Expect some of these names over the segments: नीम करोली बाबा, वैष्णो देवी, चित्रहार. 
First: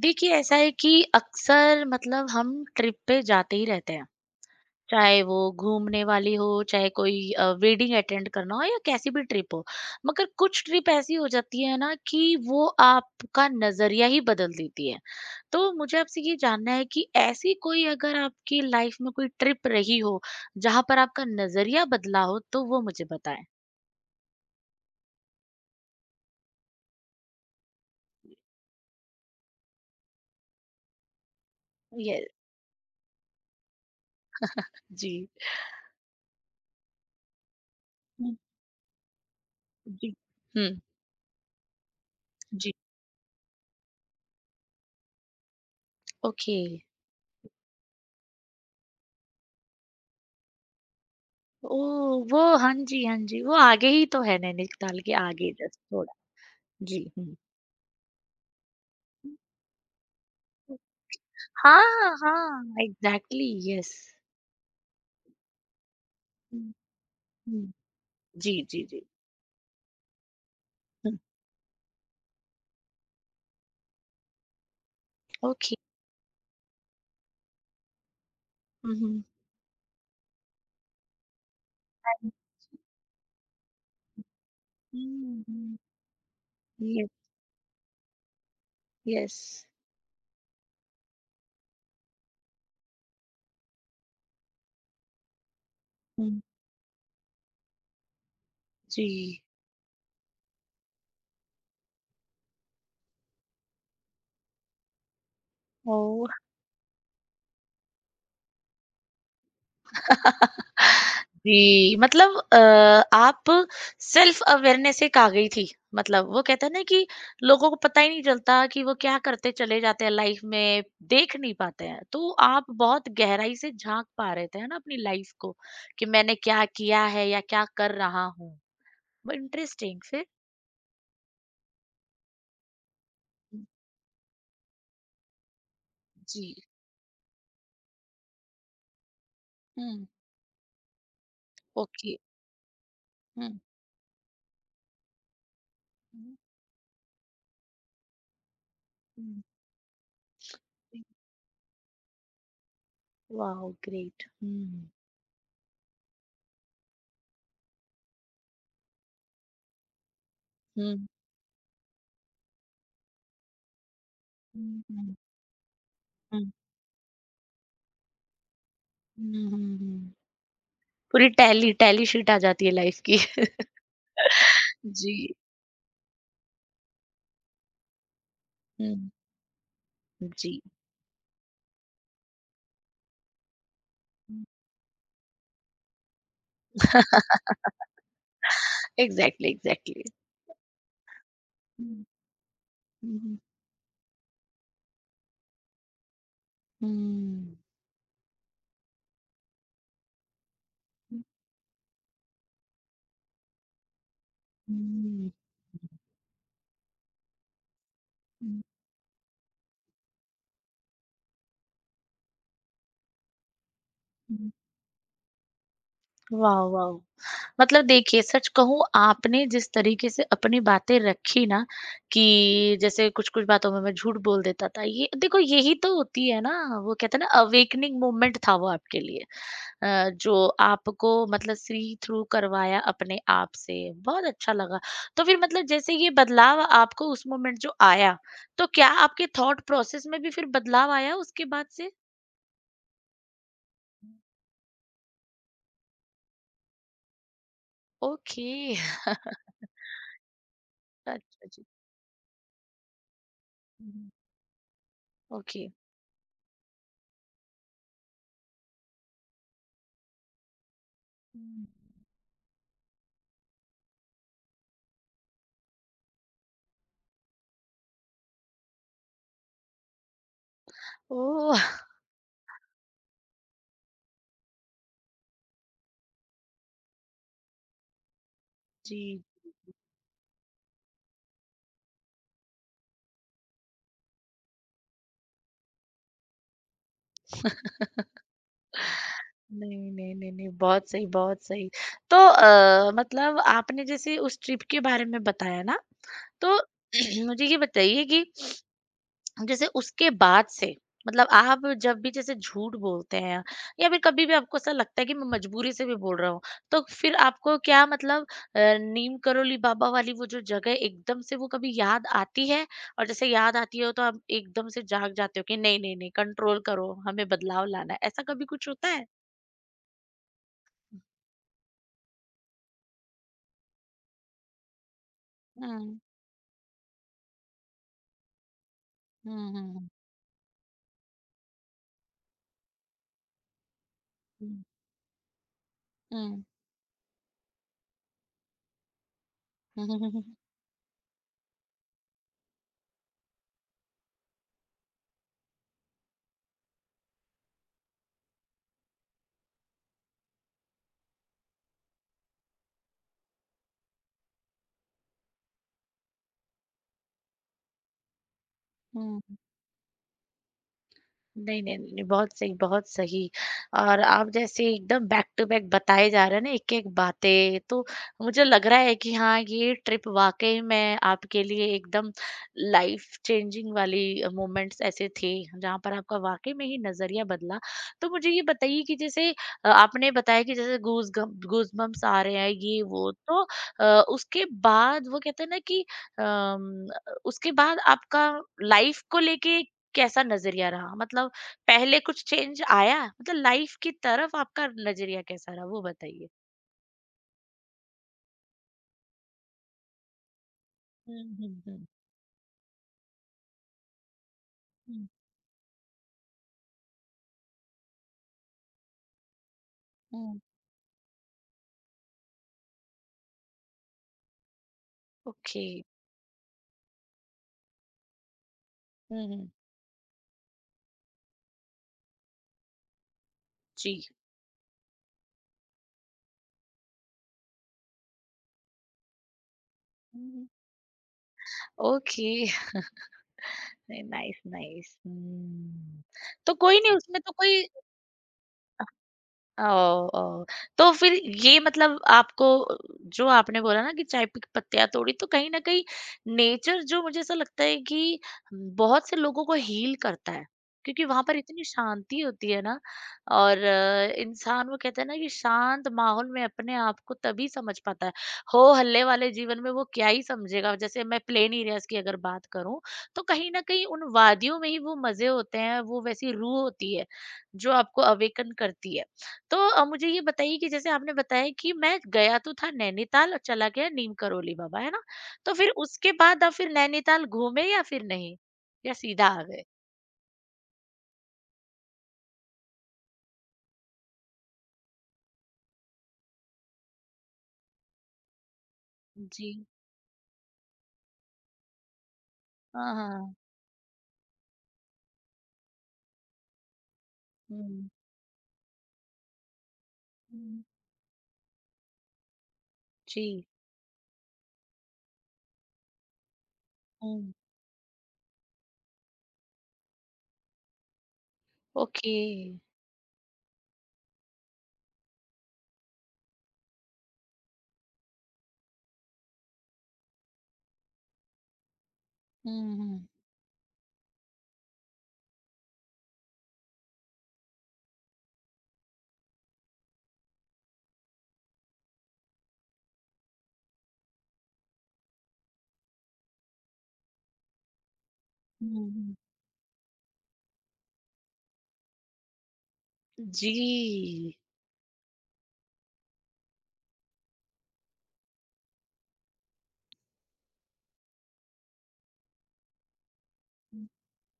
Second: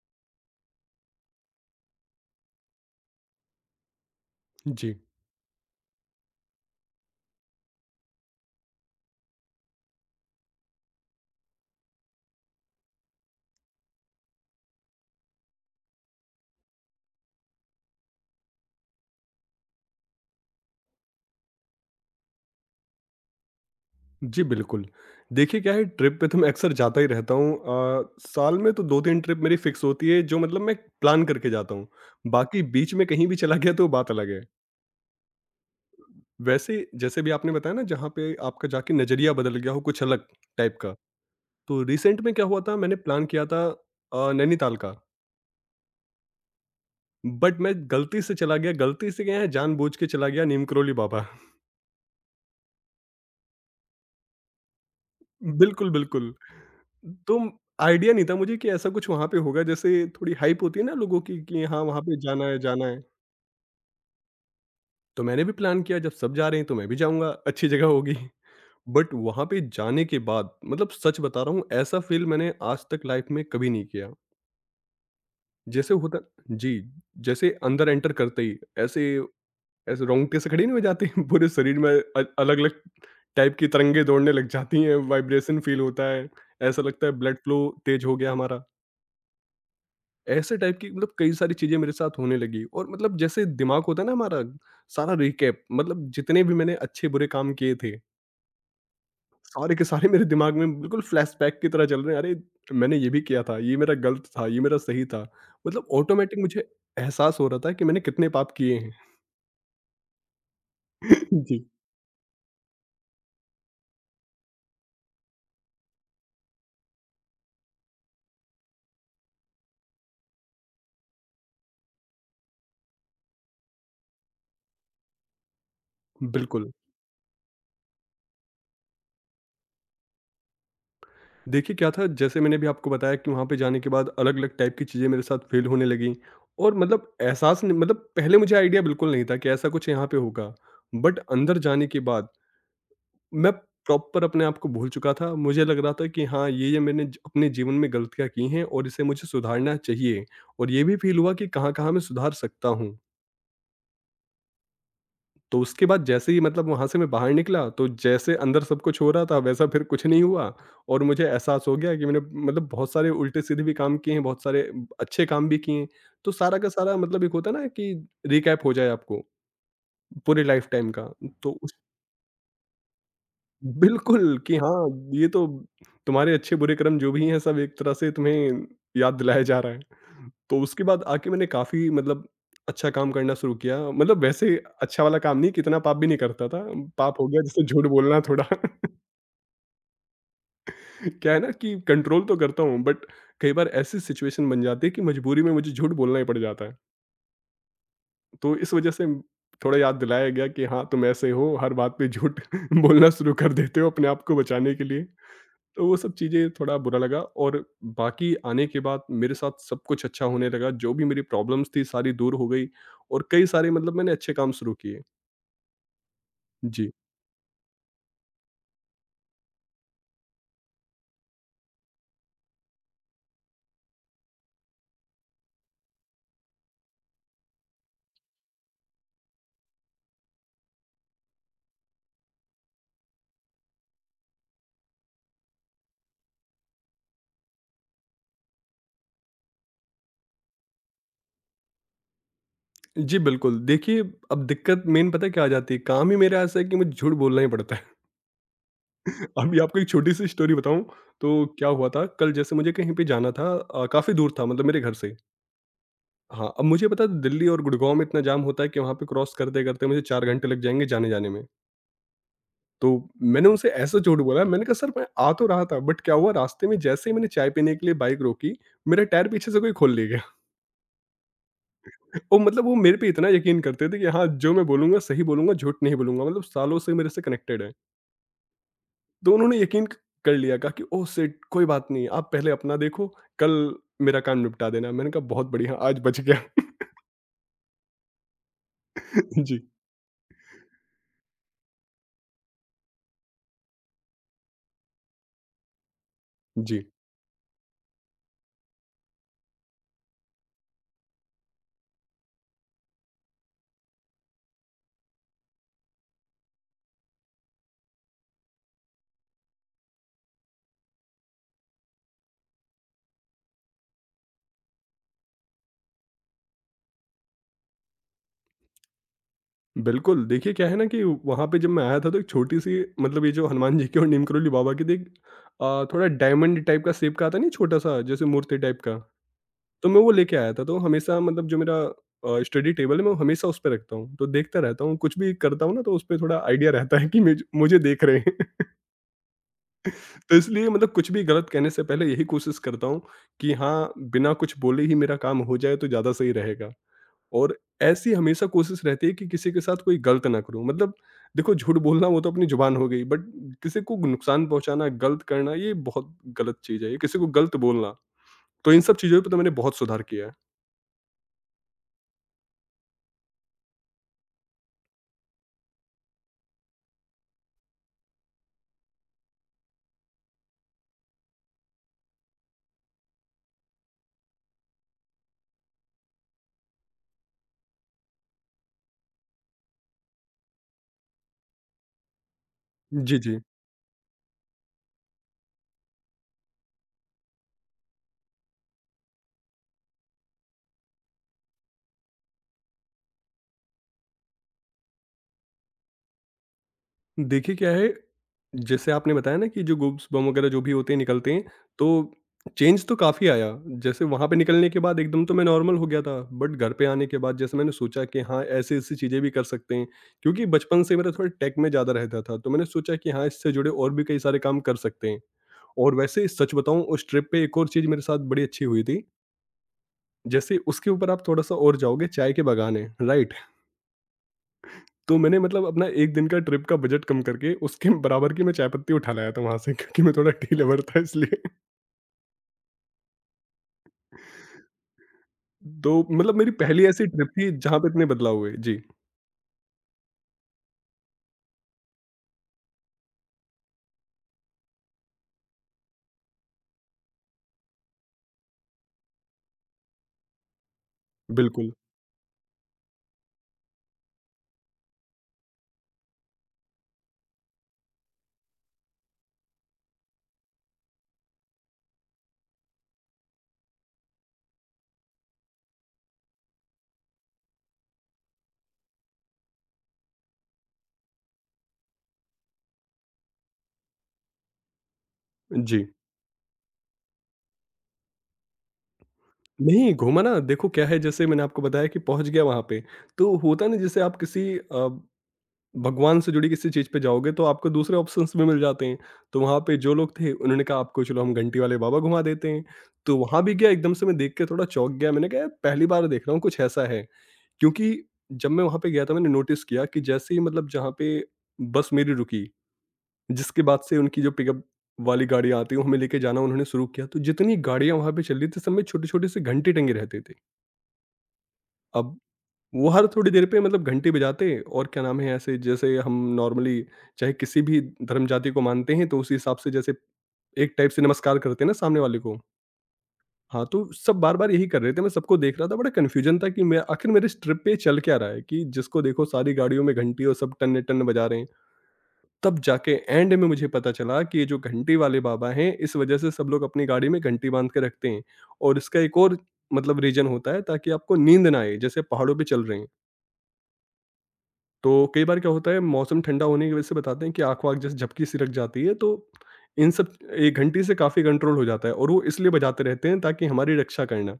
देखिए, ऐसा है कि अक्सर मतलब हम ट्रिप पे जाते ही रहते हैं। जी। चाहे वो घूमने वाली हो, चाहे कोई वेडिंग अटेंड करना हो या कैसी भी ट्रिप हो। मगर कुछ ट्रिप ऐसी हो जाती है ना कि वो आपका नज़रिया ही बदल देती है। तो मुझे आपसे ये जानना है कि ऐसी कोई अगर आपकी लाइफ में कोई ट्रिप रही हो, जहाँ पर आपका नज़रिया बदला हो, तो वो मुझे बताएँ? जी, बिल्कुल। देखिए क्या है, ट्रिप पे तो मैं अक्सर जाता ही रहता हूँ। साल में तो 2-3 ट्रिप मेरी फ़िक्स होती है जो मतलब मैं प्लान करके जाता हूँ। ये बाकी बीच में कहीं भी चला गया तो बात अलग है। जी। वैसे जैसे भी आपने बताया ना जहाँ हुँ, पे आपका जाके नज़रिया बदल गया हो कुछ जी। अलग हुँ, टाइप का। तो रिसेंट में क्या हुआ जी। था, मैंने प्लान किया था नैनीताल का, ओके। बट मैं गलती से चला गया, गलती से गया है जानबूझ के चला गया नीम करोली बाबा। ओह! वो हाँ जी, हाँ जी, वो आगे ही तो है नैनीताल के आगे जस्ट बिल्कुल, थोड़ा। बिल्कुल। जी, हुँ। तो आइडिया नहीं था मुझे कि ऐसा कुछ वहाँ पे होगा। जैसे थोड़ी हाइप होती है ना लोगों की, कि हाँ वहाँ हाँ, पे जाना है हाँ, जाना है, एग्ज़ैक्टली यस। तो मैंने भी प्लान किया जब सब जा रहे हैं हुँ, तो मैं भी जाऊंगा, अच्छी हुँ। जगह होगी। जी, जी, जी। बट वहाँ पे जाने के बाद मतलब हुँ, सच बता रहा हूँ, ऐसा फील मैंने आज तक लाइफ में कभी नहीं किया ओके। जैसे होता। जी। जैसे अंदर एंटर करते ही हुँ, ऐसे हुँ। ऐसे रोंगटे से खड़े नहीं हो जाते पूरे शरीर में। अलग अलग टाइप की तरंगे दौड़ने लग जाती हैं, हुँ, वाइब्रेशन हुँ, फील होता है, ऐसा लगता यस, है ब्लड फ्लो तेज हो गया हमारा। यस। ऐसे टाइप की मतलब कई सारी चीज़ें मेरे साथ होने लगी। और मतलब जैसे दिमाग होता है ना हमारा, सारा रिकैप मतलब हुँ, जितने भी मैंने अच्छे-बुरे काम किए थे, जी। सारे के सारे मेरे दिमाग में बिल्कुल फ्लैशबैक की तरह चल रहे हैं। अरे! मैंने ये भी किया था, ये मेरा गलत था, ये मेरा सही था। मतलब ओह! ऑटोमैटिक मुझे एहसास हो रहा था कि मैंने कितने पाप किए हैं। जी। जी, मतलब आप सेल्फ अवेयरनेस एक आ गई थी। मतलब वो कहते हैं ना कि लोगों को पता ही नहीं चलता कि वो क्या करते चले जाते हैं लाइफ में, देख नहीं पाते हैं। तो आप बहुत गहराई से झाँक पा रहे थे, है ना, अपनी लाइफ को कि मैंने क्या बिल्कुल। किया है या क्या कर रहा हूँ। ब इंटरेस्टिंग फिर? देखिए क्या था, जैसे मैंने भी आपको बताया कि वहाँ पे हुँ। जाने के बाद अलग-अलग टाइप की चीज़ें मेरे साथ फ़ील होने लगीं। जी। और मतलब एहसास नहीं मतलब पहले मुझे आइडिया बिल्कुल नहीं था कि ऐसा कुछ हुँ। यहाँ पे होगा। बट अंदर जाने के ओके। बाद मैं हुँ। प्रॉपर अपने आप को भूल चुका था। मुझे लग रहा था कि हुँ, हाँ, ये-ये मैंने ज अपने जीवन में गलतियाँ की हैं और इसे मुझे हुँ, सुधारना चाहिए, और ये भी हुँ। फ़ील हुआ कि कहाँ-कहाँ मैं सुधार सकता हूँ। Wow great! हुँ, तो उसके बाद जैसे ही मतलब वहाँ से मैं बाहर निकला, तो जैसे अंदर सब कुछ हो रहा था, वैसा फिर कुछ नहीं हुआ। और हुँ, मुझे एहसास हो गया कि मैंने मतलब बहुत सारे उल्टे-सीधे भी काम किए हैं, बहुत सारे हुँ, हुँ, हुँ। अच्छे काम भी किए हैं। तो सारा का सारा मतलब एक होता है ना कि रिकैप हो जाए आपको हुँ, हुँ, हुँ। पूरे लाइफ़ टाइम का, पूरी तो टैली टैली शीट आ जाती है लाइफ की। बिल्कुल, कि हाँ, ये जी। तो तुम्हारे अच्छे-बुरे कर्म जो भी हैं सब एक तरह से तुम्हें हुँ। याद दिलाया जा रहा है। जी। तो उसके बाद आके मैंने काफ़ी मतलब अच्छा काम करना शुरू किया। मतलब हुँ। वैसे अच्छा वाला काम नहीं, कि इतना पाप भी नहीं करता था। पाप हो गया जैसे झूठ बोलना थोड़ा। Exactly, exactly. क्या है ना कि हुँ, कंट्रोल तो करता हूँ, बट हुँ, हुँ। कई बार ऐसी सिचुएशन बन जाती है कि मजबूरी में मुझे झूठ बोलना ही पड़ जाता है। हुँ। तो इस वजह से थोड़ा याद दिलाया गया कि हाँ, तुम ऐसे हो हर बात पे झूठ बोलना शुरू कर देते हो अपने आप को बचाने के लिए। हुँ, तो वो सब चीज़ें थोड़ा बुरा लगा, और बाकी हुँ, आने के बाद मेरे साथ सब कुछ अच्छा होने लगा, जो भी मेरी प्रॉब्लम्स थी सारी दूर हो गई, और कई सारे मतलब मैंने अच्छे हुँ। काम शुरू किए। वाह! वाह! जी। मतलब देखिए सच कहूँ आपने जिस तरीके से अपनी बातें रखी ना कि जैसे कुछ कुछ बातों में मैं झूठ बोल देता था ये देखो यही तो होती है ना वो कहते हैं ना अवेकनिंग मोमेंट था वो आपके लिए जो आपको मतलब सी थ्रू करवाया अपने आप से बहुत अच्छा लगा तो फिर मतलब जैसे ये बदलाव आपको उस मोमेंट जो आया तो क्या आपके थॉट प्रोसेस में भी फिर बदलाव आया उसके बाद से जी, बिल्कुल। देखिए, अब दिक्कत मेन पता है क्या आ जाती है, काम ही मेरा ऐसा है कि मुझे झूठ बोलना ही पड़ता है। ओके अभी आपको एक छोटी-सी स्टोरी बताऊँ, अच्छा तो जी क्या हुआ था कल जैसे मुझे कहीं पे जाना था, हम्म, काफ़ी दूर था मतलब मेरे घर से। ओके हाँ, अब मुझे पता है दिल्ली और गुड़गाँव में इतना जाम होता है कि वहाँ पे क्रॉस करते-करते मुझे 4 घंटे लग जाएँगे जाने-जाने में। तो मैंने उनसे ऐसा झूठ बोला, मैंने कहा सर मैं आ तो रहा था, बट क्या हुआ रास्ते में जैसे ही मैंने चाय पीने के लिए बाइक रोकी, मेरा टायर पीछे से कोई खोल ले गया। ओ वो मतलब वो मेरे पे इतना यकीन करते थे कि हाँ, जो मैं बोलूँगा सही बोलूँगा, झूठ नहीं बोलूँगा, मतलब सालों से मेरे से कनेक्टेड हैं। जी। तो उन्होंने यकीन क कर लिया, कहा कि ओह शिट! कोई बात नहीं, आप पहले अपना देखो, कल मेरा काम निपटा देना। मैंने कहा बहुत बढ़िया आज बच गया। जी, नहीं, नहीं, नहीं, नहीं, बहुत सही, बहुत सही। तो मतलब आपने जैसे उस ट्रिप के बारे में बताया ना, तो जी। मुझे ये बताइए कि जैसे उसके बाद से मतलब आप जब भी जैसे झूठ बोलते हैं या फिर कभी भी आपको ऐसा लगता है कि मैं मजबूरी से भी बोल रहा हूँ, तो फिर आपको क्या मतलब नीम करोली बाबा वाली वो जो जगह एकदम से वो कभी याद आती है? और जैसे याद आती हो तो आप एकदम से जाग जाते हो कि नहीं, नहीं, नहीं कंट्रोल करो, हमें बदलाव लाना है, ऐसा कभी कुछ होता है? बिल्कुल, देखिए क्या है ना कि वहाँ पे जब मैं आया था तो एक छोटी-सी मतलब ये जो हनुमान जी की और नीम करोली बाबा की देख 嗯 थोड़ा डायमंड टाइप का शेप का आता नहीं छोटा-सा जैसे मूर्ति टाइप का, 嗯 तो मैं 嗯 वो लेके आया था। तो हमेशा मतलब जो मेरा स्टडी टेबल है मैं हमेशा उस पे रखता हूँ, तो देखता 嗯 रहता हूँ। कुछ भी करता हूँ ना तो उस पे थोड़ा 嗯 आइडिया रहता है कि मुझे देख रहे हैं। 嗯 तो इसलिए मतलब कुछ भी गलत कहने से पहले यही कोशिश करता हूँ कि हाँ, बिना कुछ बोले ही मेरा काम हो जाए तो ज़्यादा सही रहेगा। और ऐसी हमेशा कोशिश रहती है कि किसी के साथ कोई गलत ना करूँ, मतलब देखो झूठ बोलना वो तो अपनी ज़ुबान हो गई, बट किसी को नुकसान पहुँचाना, गलत करना ये बहुत गलत चीज़ है, ये किसी को गलत बोलना, तो इन सब 嗯。चीज़ों पे तो मैंने बहुत सुधार किया है। नहीं, नहीं, नहीं, बहुत सही, बहुत सही। और आप जैसे एकदम बैक टू बैक बताए जा रहे हैं ना एक-एक बातें, तो मुझे लग रहा है कि हाँ, ये ट्रिप वाक़ई में आपके लिए एकदम लाइफ़ चेंजिंग वाली मोमेंट्स ऐसे थे, जहाँ पर आपका वाक़ई में ही नज़रिया बदला। तो मुझे ये बताइए कि जैसे आपने बताया कि जैसे गूज़बम्प्स आ रहे हैं, ये वो, जी, जी। तो अ, उसके बाद वो कहते हैं ना कि अम, उसके बाद आपका लाइफ़ को लेके कैसा नज़रिया रहा? मतलब पहले कुछ चेंज आया? मतलब लाइफ की तरफ आपका नज़रिया कैसा रहा? वो बताइए। देखिए क्या है, जैसे आपने बताया ना कि जो गूब्स बम वगैरह जो भी होते हैं हुँ, निकलते हैं, हुँ, हुँ, तो चेंज तो काफ़ी आया। जैसे वहाँ पे निकलने के बाद हुँ, एकदम तो मैं नॉर्मल हो गया था, बट घर पे आने के बाद जैसे मैंने सोचा कि हाँ, ऐसी-ऐसी चीज़ें भी कर सकते हैं। हुँ। क्योंकि बचपन से मेरा थोड़ा टेक में ज़्यादा रहता था, तो मैंने सोचा कि हाँ, इससे जुड़े और भी कई सारे काम कर सकते हैं। ओके। और वैसे सच बताऊँ, उस ट्रिप पे एक और चीज़ मेरे साथ बड़ी अच्छी हुई थी। हुँ, हुँ। जैसे उसके ऊपर आप थोड़ा-सा और जाओगे, चाय के बागान हैं, राइट? जी। तो मैंने मतलब अपना 1 दिन का ट्रिप का बजट कम करके उसके बराबर की मैं चाय पत्ती उठा लाया था वहाँ से, क्योंकि मैं थोड़ा हुँ। टी लवर था इसलिए। ओके। Nice, nice. तो हुँ। मतलब मेरी तो कोई पहली नहीं ऐसी उसमें ट्रिप तो थी कोई जहाँ पे इतने बदलाव हुए। जी, ओह! ओह! तो फिर ये मतलब आपको जो आपने बोला ना कि चाय पे पत्तियाँ तोड़ी, तो कहीं न कहीं नेचर जो मुझे ऐसा लगता है कि बहुत से लोगों को हील करता है, क्योंकि वहाँ पर इतनी बिल्कुल। शांति होती है ना और इंसान वो कहते हैं ना कि शांत माहौल में अपने आप को तभी समझ पाता है, हो-हल्ले वाले जीवन में वो क्या ही समझेगा। जैसे मैं प्लेन एरियाज़ की अगर बात करूँ, तो कहीं न कहीं उन वादियों में ही वो मज़े होते हैं, वो वैसी रूह होती है, जो आपको अवेकन करती है। तो मुझे ये बताइए कि जैसे आपने बताया कि मैं गया तो था नैनीताल और चला गया नीम करोली बाबा, है ना? तो फिर जी। उसके बाद आप फिर नैनीताल घूमे या फिर नहीं? या सीधा आ गए? नहीं, घूमा ना। देखो क्या है, जैसे मैंने आपको बताया कि पहुँच गया वहाँ पे, तो होता ना जैसे आप किसी भगवान से जुड़ी किसी चीज़ पे जाओगे तो आपको दूसरे ऑप्शंस भी मिल जाते हैं। तो जी। वहाँ पे जो लोग थे उन्होंने कहा आपको चलो हम घंटी वाले बाबा घुमा देते हैं। हाँ, तो हाँ। वहाँ भी गया, एकदम से मैं देख के थोड़ा चौंक गया, मैंने कहा यार पहली बार देख रहा हूँ कुछ ऐसा है। हुँ, क्योंकि जब मैं वहाँ पे गया था मैंने नोटिस किया कि जैसे ही हुँ। मतलब जहाँ पे बस मेरी रुकी, जी। जिसके बाद से उनकी जो पिकअप वाली गाड़ियाँ आती हैं हमें लेके जाना उन्होंने शुरू किया, तो हुँ। जितनी गाड़ियाँ वहाँ पे चल रही थी सब में छोटे छोटे से घंटे टंगे रहते थे। ओके। अब वो हर थोड़ी देर पे मतलब घंटे बजाते और क्या नाम है, ऐसे जैसे हम नॉर्मली चाहे किसी भी धर्म जाति को मानते हैं तो उसी हिसाब से जैसे एक टाइप से नमस्कार करते हैं ना सामने वाले को। हुँ, हुँ। हाँ, तो सब बार-बार यही कर रहे थे, मैं सबको देख रहा था, बड़ा कन्फ्यूजन था कि मैं आखिर मेरे इस ट्रिप पे चल क्या रहा है कि जिसको देखो सारी गाड़ियों में घंटी, और सब टन्न-टन्न बजा रहे हैं। तब जाके एंड में मुझे पता चला कि ये जो घंटी वाले बाबा हैं, इस वजह से सब लोग अपनी गाड़ी में घंटी बाँध के रखते हैं, और हुँ, इसका हुँ। एक और मतलब रीज़न होता है ताकि आपको नींद ना आए, जैसे पहाड़ों पे चल रहे हैं। जी। तो कई बार क्या होता है मौसम ठंडा होने की वजह से बताते हैं कि आँख वाँख जैसे झपकी सी लग जाती है, तो इन सब एक घंटी से काफ़ी कंट्रोल हो जाता है, और वो इसलिए बजाते रहते हैं ताकि हमारी हुँ, रक्षा करना।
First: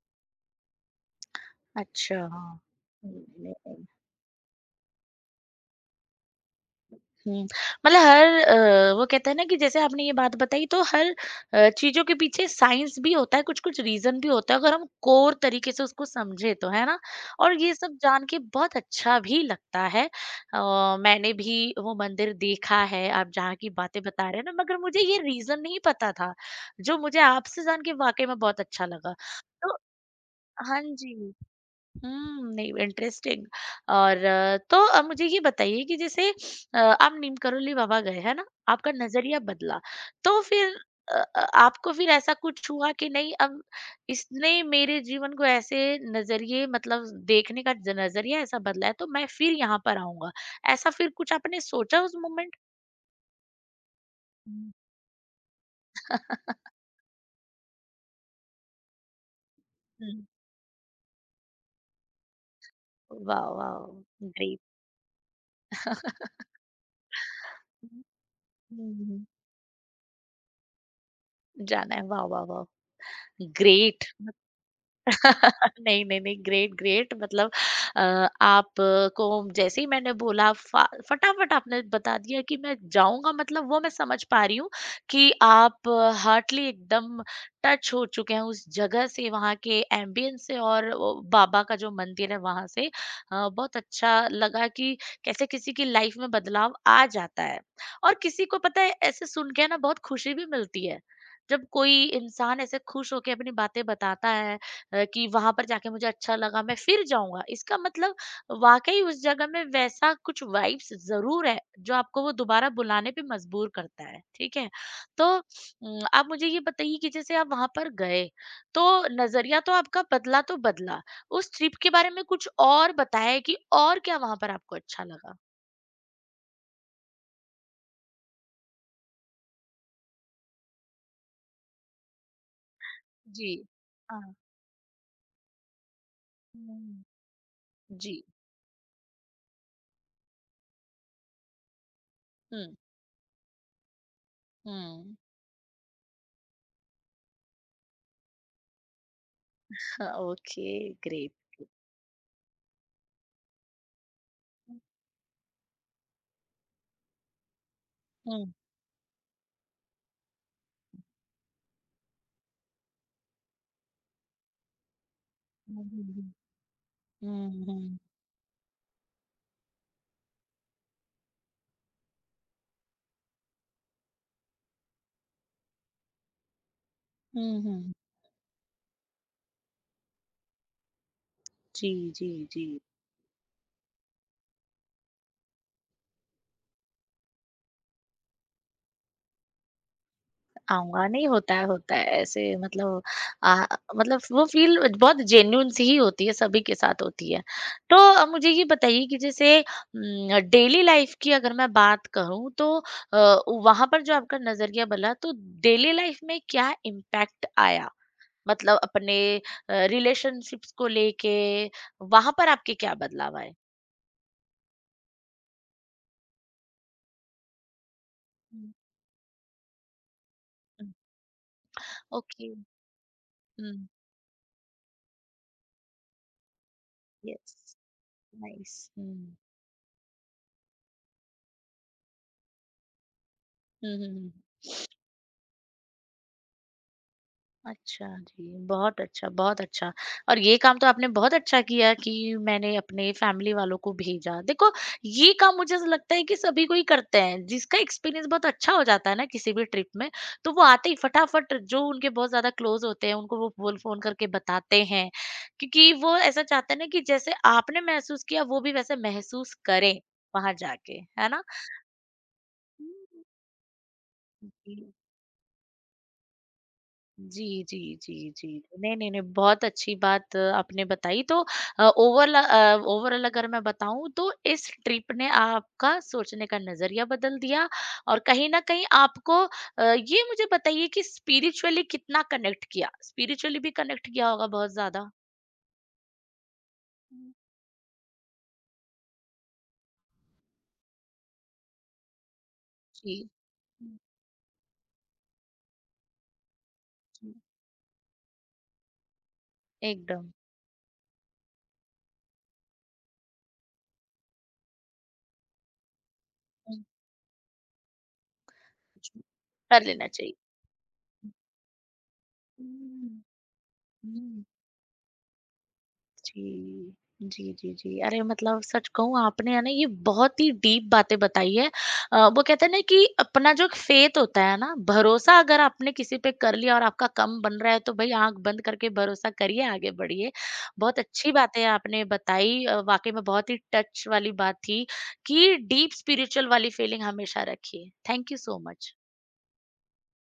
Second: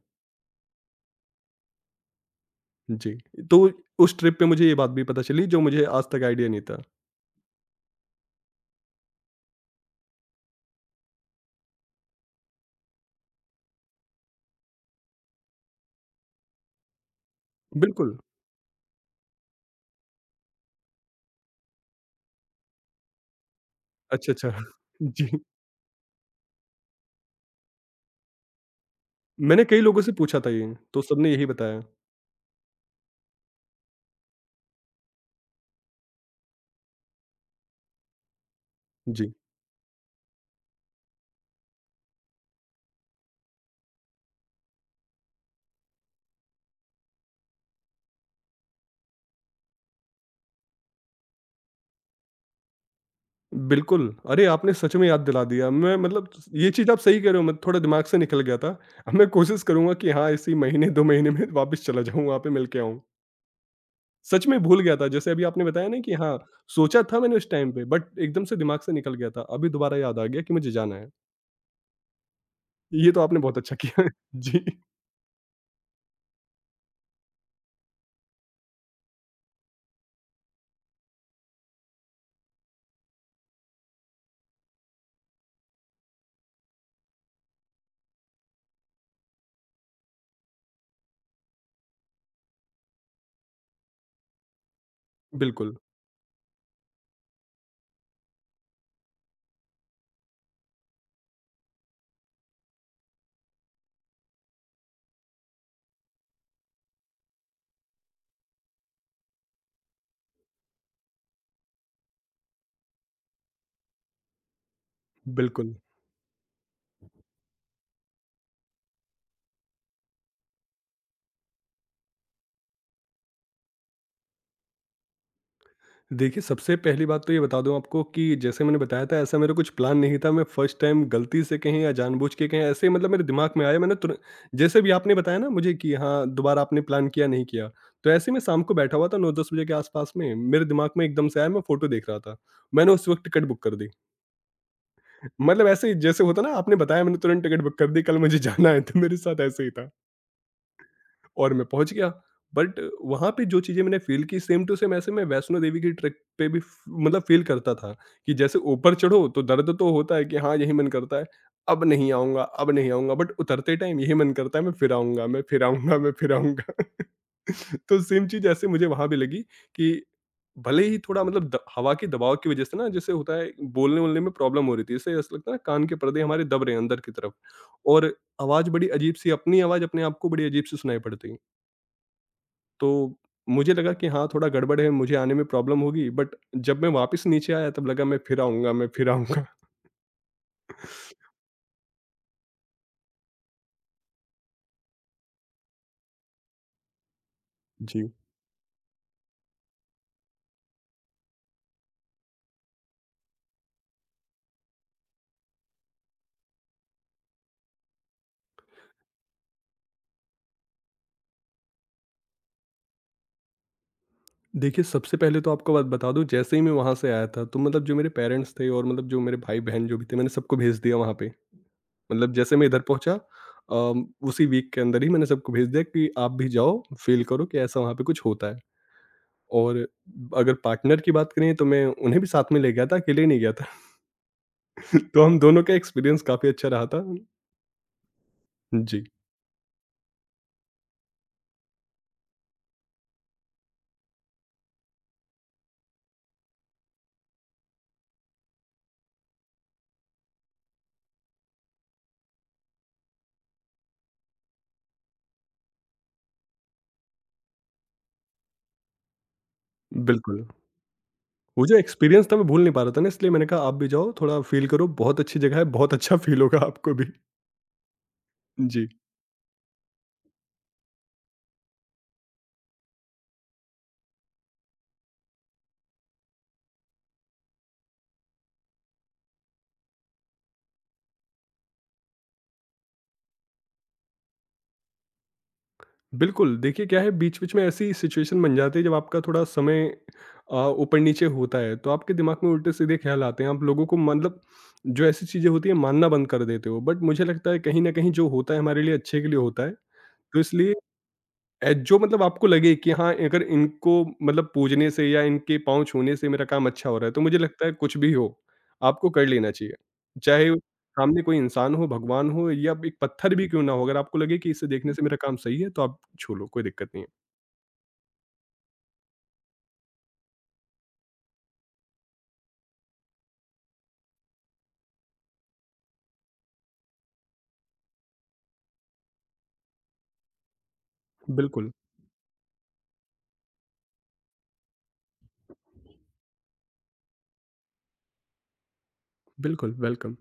अच्छा। हाँ। जी, तो उस ट्रिप पे मुझे ये बात भी पता चली जो मुझे आज तक आईडिया नहीं था। हुँ, मतलब हर वो कहते हैं ना कि जैसे आपने ये बात बताई तो हर चीज़ों के पीछे साइंस भी होता है, कुछ-कुछ रीज़न भी होता है अगर हम कोर तरीके से उसको समझे तो, है ना? और ये सब बिल्कुल, जान के बहुत अच्छा भी लगता है। मैंने भी वो मंदिर देखा है, आप जहाँ की बातें बता अच्छा, रहे हैं ना, अच्छा। मगर मुझे ये जी, रीज़न नहीं पता था, जो मुझे आपसे जान के वाक़ई में बहुत अच्छा लगा। मैंने तो कई लोगों से पूछा था ये, हाँ तो जी। सबने यही बताया। हुँ, नहीं इंटरेस्टिंग और तो मुझे ये बताइए कि जैसे आप नीम करोली बाबा गए, है ना? आपका जी, नज़रिया बदला, तो फिर आपको फिर ऐसा कुछ हुआ कि नहीं अब इसने मेरे जीवन को ऐसे नज़रिए मतलब देखने का ज नज़रिया ऐसा बदला है, तो मैं फिर यहाँ पर आऊँगा। ऐसा फिर कुछ आपने सोचा उस मोमेंट? बिल्कुल, अरे हुँ। आपने सच में याद दिला दिया। मैं हुँ। मतलब ये चीज़ आप सही कह रहे हो, मैं थोड़ा दिमाग से निकल गया था। अब मैं कोशिश करूँगा कि हाँ, इसी महीने 2 महीने में वापस चला जाऊँ, वहाँ पे मिल के आऊँ। वाह! वाह! सच ग्रेट। में भूल गया था, जैसे अभी आपने बताया ना कि हाँ, सोचा था मैंने उस टाइम पे हुँ, बट एकदम से दिमाग से हुँ, निकल हुँ। गया था। अभी दोबारा याद आ गया कि मुझे जाना है। जाना है, वाह, वाह, वाह! ये तो आपने बहुत अच्छा किया ग्रेट। है। जी, नहीं, नहीं, नहीं, ग्रेट, ग्रेट मतलब अ, आपको जैसे ही मैंने बोला फ़ा फटाफट आपने बता दिया कि मैं जाऊँगा मतलब वो मैं समझ पा रही हूँ कि आप हार्टली एकदम टच हो चुके हैं उस जगह से, वहाँ के एम्बियंस से और वो बाबा का जो मंदिर है वहाँ से। बहुत अच्छा लगा कि कैसे किसी बिल्कुल। की लाइफ़ में बदलाव आ जाता है और किसी को पता है ऐसे सुन के ना बहुत खुशी भी मिलती है। जब कोई इंसान ऐसे खुश होके अपनी बातें बताता है कि वहाँ पर जाके मुझे अच्छा लगा मैं फिर जाऊँगा। इसका मतलब वाक़ई उस जगह में वैसा कुछ वाइब्स ज़रूर है, जो आपको वो दोबारा बुलाने पे मजबूर करता है, ठीक है? तो बिल्कुल। आप मुझे ये बताइए कि जैसे आप वहाँ पर गए, तो नज़रिया तो आपका बदला तो बदला, उस ट्रिप के बारे में कुछ और बताएँ कि और क्या वहाँ पर आपको अच्छा लगा? देखिए, सबसे पहली बात तो ये बता दूँ आपको कि जैसे मैंने बताया था ऐसा मेरा कुछ प्लान नहीं था। मैं फर्स्ट टाइम गलती से कहें या जानबूझ के कहें, ऐसे ही मतलब मेरे जी। दिमाग में आया, मैंने तुर हाँ। जैसे भी आपने बताया ना मुझे कि हाँ, दोबारा आपने हुँ। प्लान किया नहीं किया। तो जी। ऐसे ही मैं शाम को बैठा हुआ था, 9-10 बजे के आस-पास में, मेरे दिमाग में एकदम से आया, मैं फ़ोटो देख रहा था। हुँ, मैंने उस वक़्त टिकट बुक कर दी। हुँ। मतलब ऐसे ही जैसे होता है ना, आपने बताया, मैंने तुरंत टिकट बुक कर दी कल मुझे जाना है, तो मेरे साथ ऐसे ही था। ओके और ग्रेट। मैं पहुँच गया। बट वहाँ पे जो चीज़ें मैंने फ़ील की सेम टू सेम, ऐसे मैं वैष्णो देवी की ट्रिप पे भी फ मतलब फ़ील करता था कि जैसे ऊपर चढ़ो तो दर्द तो होता है कि हाँ, यही मन करता है, अब नहीं आऊँगा, अब नहीं आऊँगा। बट उतरते टाइम यही मन करता है, मैं फिर आऊँगा, मैं फिर हुँ, आऊँगा, हुँ, मैं हुँ। फिर आऊँगा। हुँ, तो सेम चीज़ ऐसे मुझे वहाँ भी लगी कि भले ही थोड़ा मतलब द हवा के दबाव की वज़ह से ना, जैसे होता है, बोलने-वोलने में प्रॉब्लम हो रही थी। इससे ऐसा लगता है ना, कान के पर्दे हमारे दब रहे हैं अंदर की तरफ, हुँ, हुँ। और आवाज़ बड़ी अजीब-सी अपनी आवाज़ अपने आप को बड़ी अजीब-सी सुनाई पड़ती। जी, जी, जी। तो मुझे लगा कि हाँ, थोड़ा गड़बड़ है, मुझे आने में प्रॉब्लम होगी, बट जब मैं वापस नीचे आया तब लगा मैं फिर आऊँगा, मैं फिर आऊँगा। आऊँगा, नहीं होता है, होता है ऐसे मतलब अ, मतलब वो फ़ील बहुत जेन्युइन सी ही होती है, सभी के साथ होती है। तो जी। मुझे ये बताइए कि जैसे डेली लाइफ़ की अगर मैं बात करूँ तो वहाँ पर जो आपका नज़रिया बदला तो डेली लाइफ़ में क्या इम्पैक्ट आया? मतलब अपने रिलेशनशिप्स को लेके वहाँ पर आपके क्या बदलाव आए? देखिए, सबसे पहले तो आपको बात बता दूँ, जैसे ही मैं वहाँ से आया था तो मतलब जो मेरे पेरेंट्स थे हुँ, और मतलब जो मेरे भाई-बहन जो भी थे, मैंने सबको भेज हुँ, दिया वहाँ पे। मतलब ओके, जैसे मैं इधर पहुँचा हुँ, उसी वीक के अंदर ही मैंने सबको भेज दिया कि आप भी जाओ, फ़ील करो कि यस, ऐसा वहाँ पे कुछ होता है। नाइस, हुँ। और अगर पार्टनर की बात करें तो मैं उन्हें भी साथ में ले गया था, अकेले नहीं गया था। हुँ, हुँ, हुँ। तो हम दोनों का एक्सपीरियंस काफ़ी अच्छा रहा था। अच्छा जी, बहुत जी, अच्छा, बहुत अच्छा। और ये काम तो आपने बहुत अच्छा किया कि मैंने अपने फैमिली वालों को भेजा। देखो ये काम मुझे ऐसा लगता है कि सभी को ही करते हैं, जिसका एक्सपीरियंस बहुत अच्छा हो जाता है ना किसी भी ट्रिप में, तो वो आते ही फटाफट जो उनके बहुत ज़्यादा क्लोज़ होते हैं, उनको वो बोल फ़ोन करके बताते हैं। क्योंकि वो ऐसा चाहते हैं ना कि जैसे आपने महसूस किया, वो भी वैसे महसूस करें बिल्कुल। वहाँ जाके, है ना? वो जो एक्सपीरियंस था मैं भूल नहीं पा रहा था ना, हुँ। इसलिए मैंने कहा आप भी जाओ थोड़ा फ़ील जी। करो, बहुत अच्छी जगह है, बहुत अच्छा फ़ील होगा आपको भी। जी, जी, जी, जी। जी, नहीं, नहीं, नहीं, बहुत अच्छी बात आपने बताई तो ओवरऑल अगर मैं बताऊँ तो इस ट्रिप ने आपका सोचने का नज़रिया बदल दिया और कहीं न कहीं आपको ये मुझे बताइए कि स्पिरिचुअली कितना कनेक्ट किया? स्पिरिचुअली भी कनेक्ट किया होगा बहुत ज़्यादा? बिल्कुल। देखिए क्या है, हुँ। बीच-बीच में ऐसी सिचुएशन बन जाती है जब आपका थोड़ा समय अ, ऊपर-नीचे होता है, तो आपके दिमाग में उल्टे-सीधे जी। ख़्याल आते हैं। आप लोगों हुँ, को मतलब जो ऐसी चीज़ें होती हैं मानना बंद कर देते हो, बट मुझे हुँ। लगता है कहीं न कहीं जो होता है हमारे लिए अच्छे के लिए होता है, एकदम। तो इसलिए जो मतलब आपको लगे कि हाँ, अगर इनको मतलब पूजने से या इनके पाँव छूने से मेरा काम हुँ, अच्छा हो रहा है, तो मुझे लगता है कुछ भी हो, आपको जी। कर लेना चाहिए। कर लेना चाहिए। चाहे सामने हुँ। कोई इंसान हो, भगवान हो या एक पत्थर भी क्यों ना हो, अगर हुँ, आपको लगे हुँ। कि इसे देखने से मेरा काम सही है, तो आप छू लो, कोई दिक्कत जी। नहीं है। जी, जी, जी। अरे मतलब सच कहूँ आपने है ना ये बहुत ही डीप बातें बताई है। वो कहते हैं ना कि अपना जो फेथ होता है ना, भरोसा अगर आपने किसी पे कर लिया और आपका कम बन रहा है तो भई आँख बंद करके भरोसा करिए, आगे बढ़िए। बहुत अच्छी बातें बिल्कुल, आपने बताई वाक़ई में बहुत ही टच वाली बात थी कि डीप स्पिरिचुअल वाली फीलिंग हमेशा रखिए। Thank you so much. बिल्कुल, वेलकम।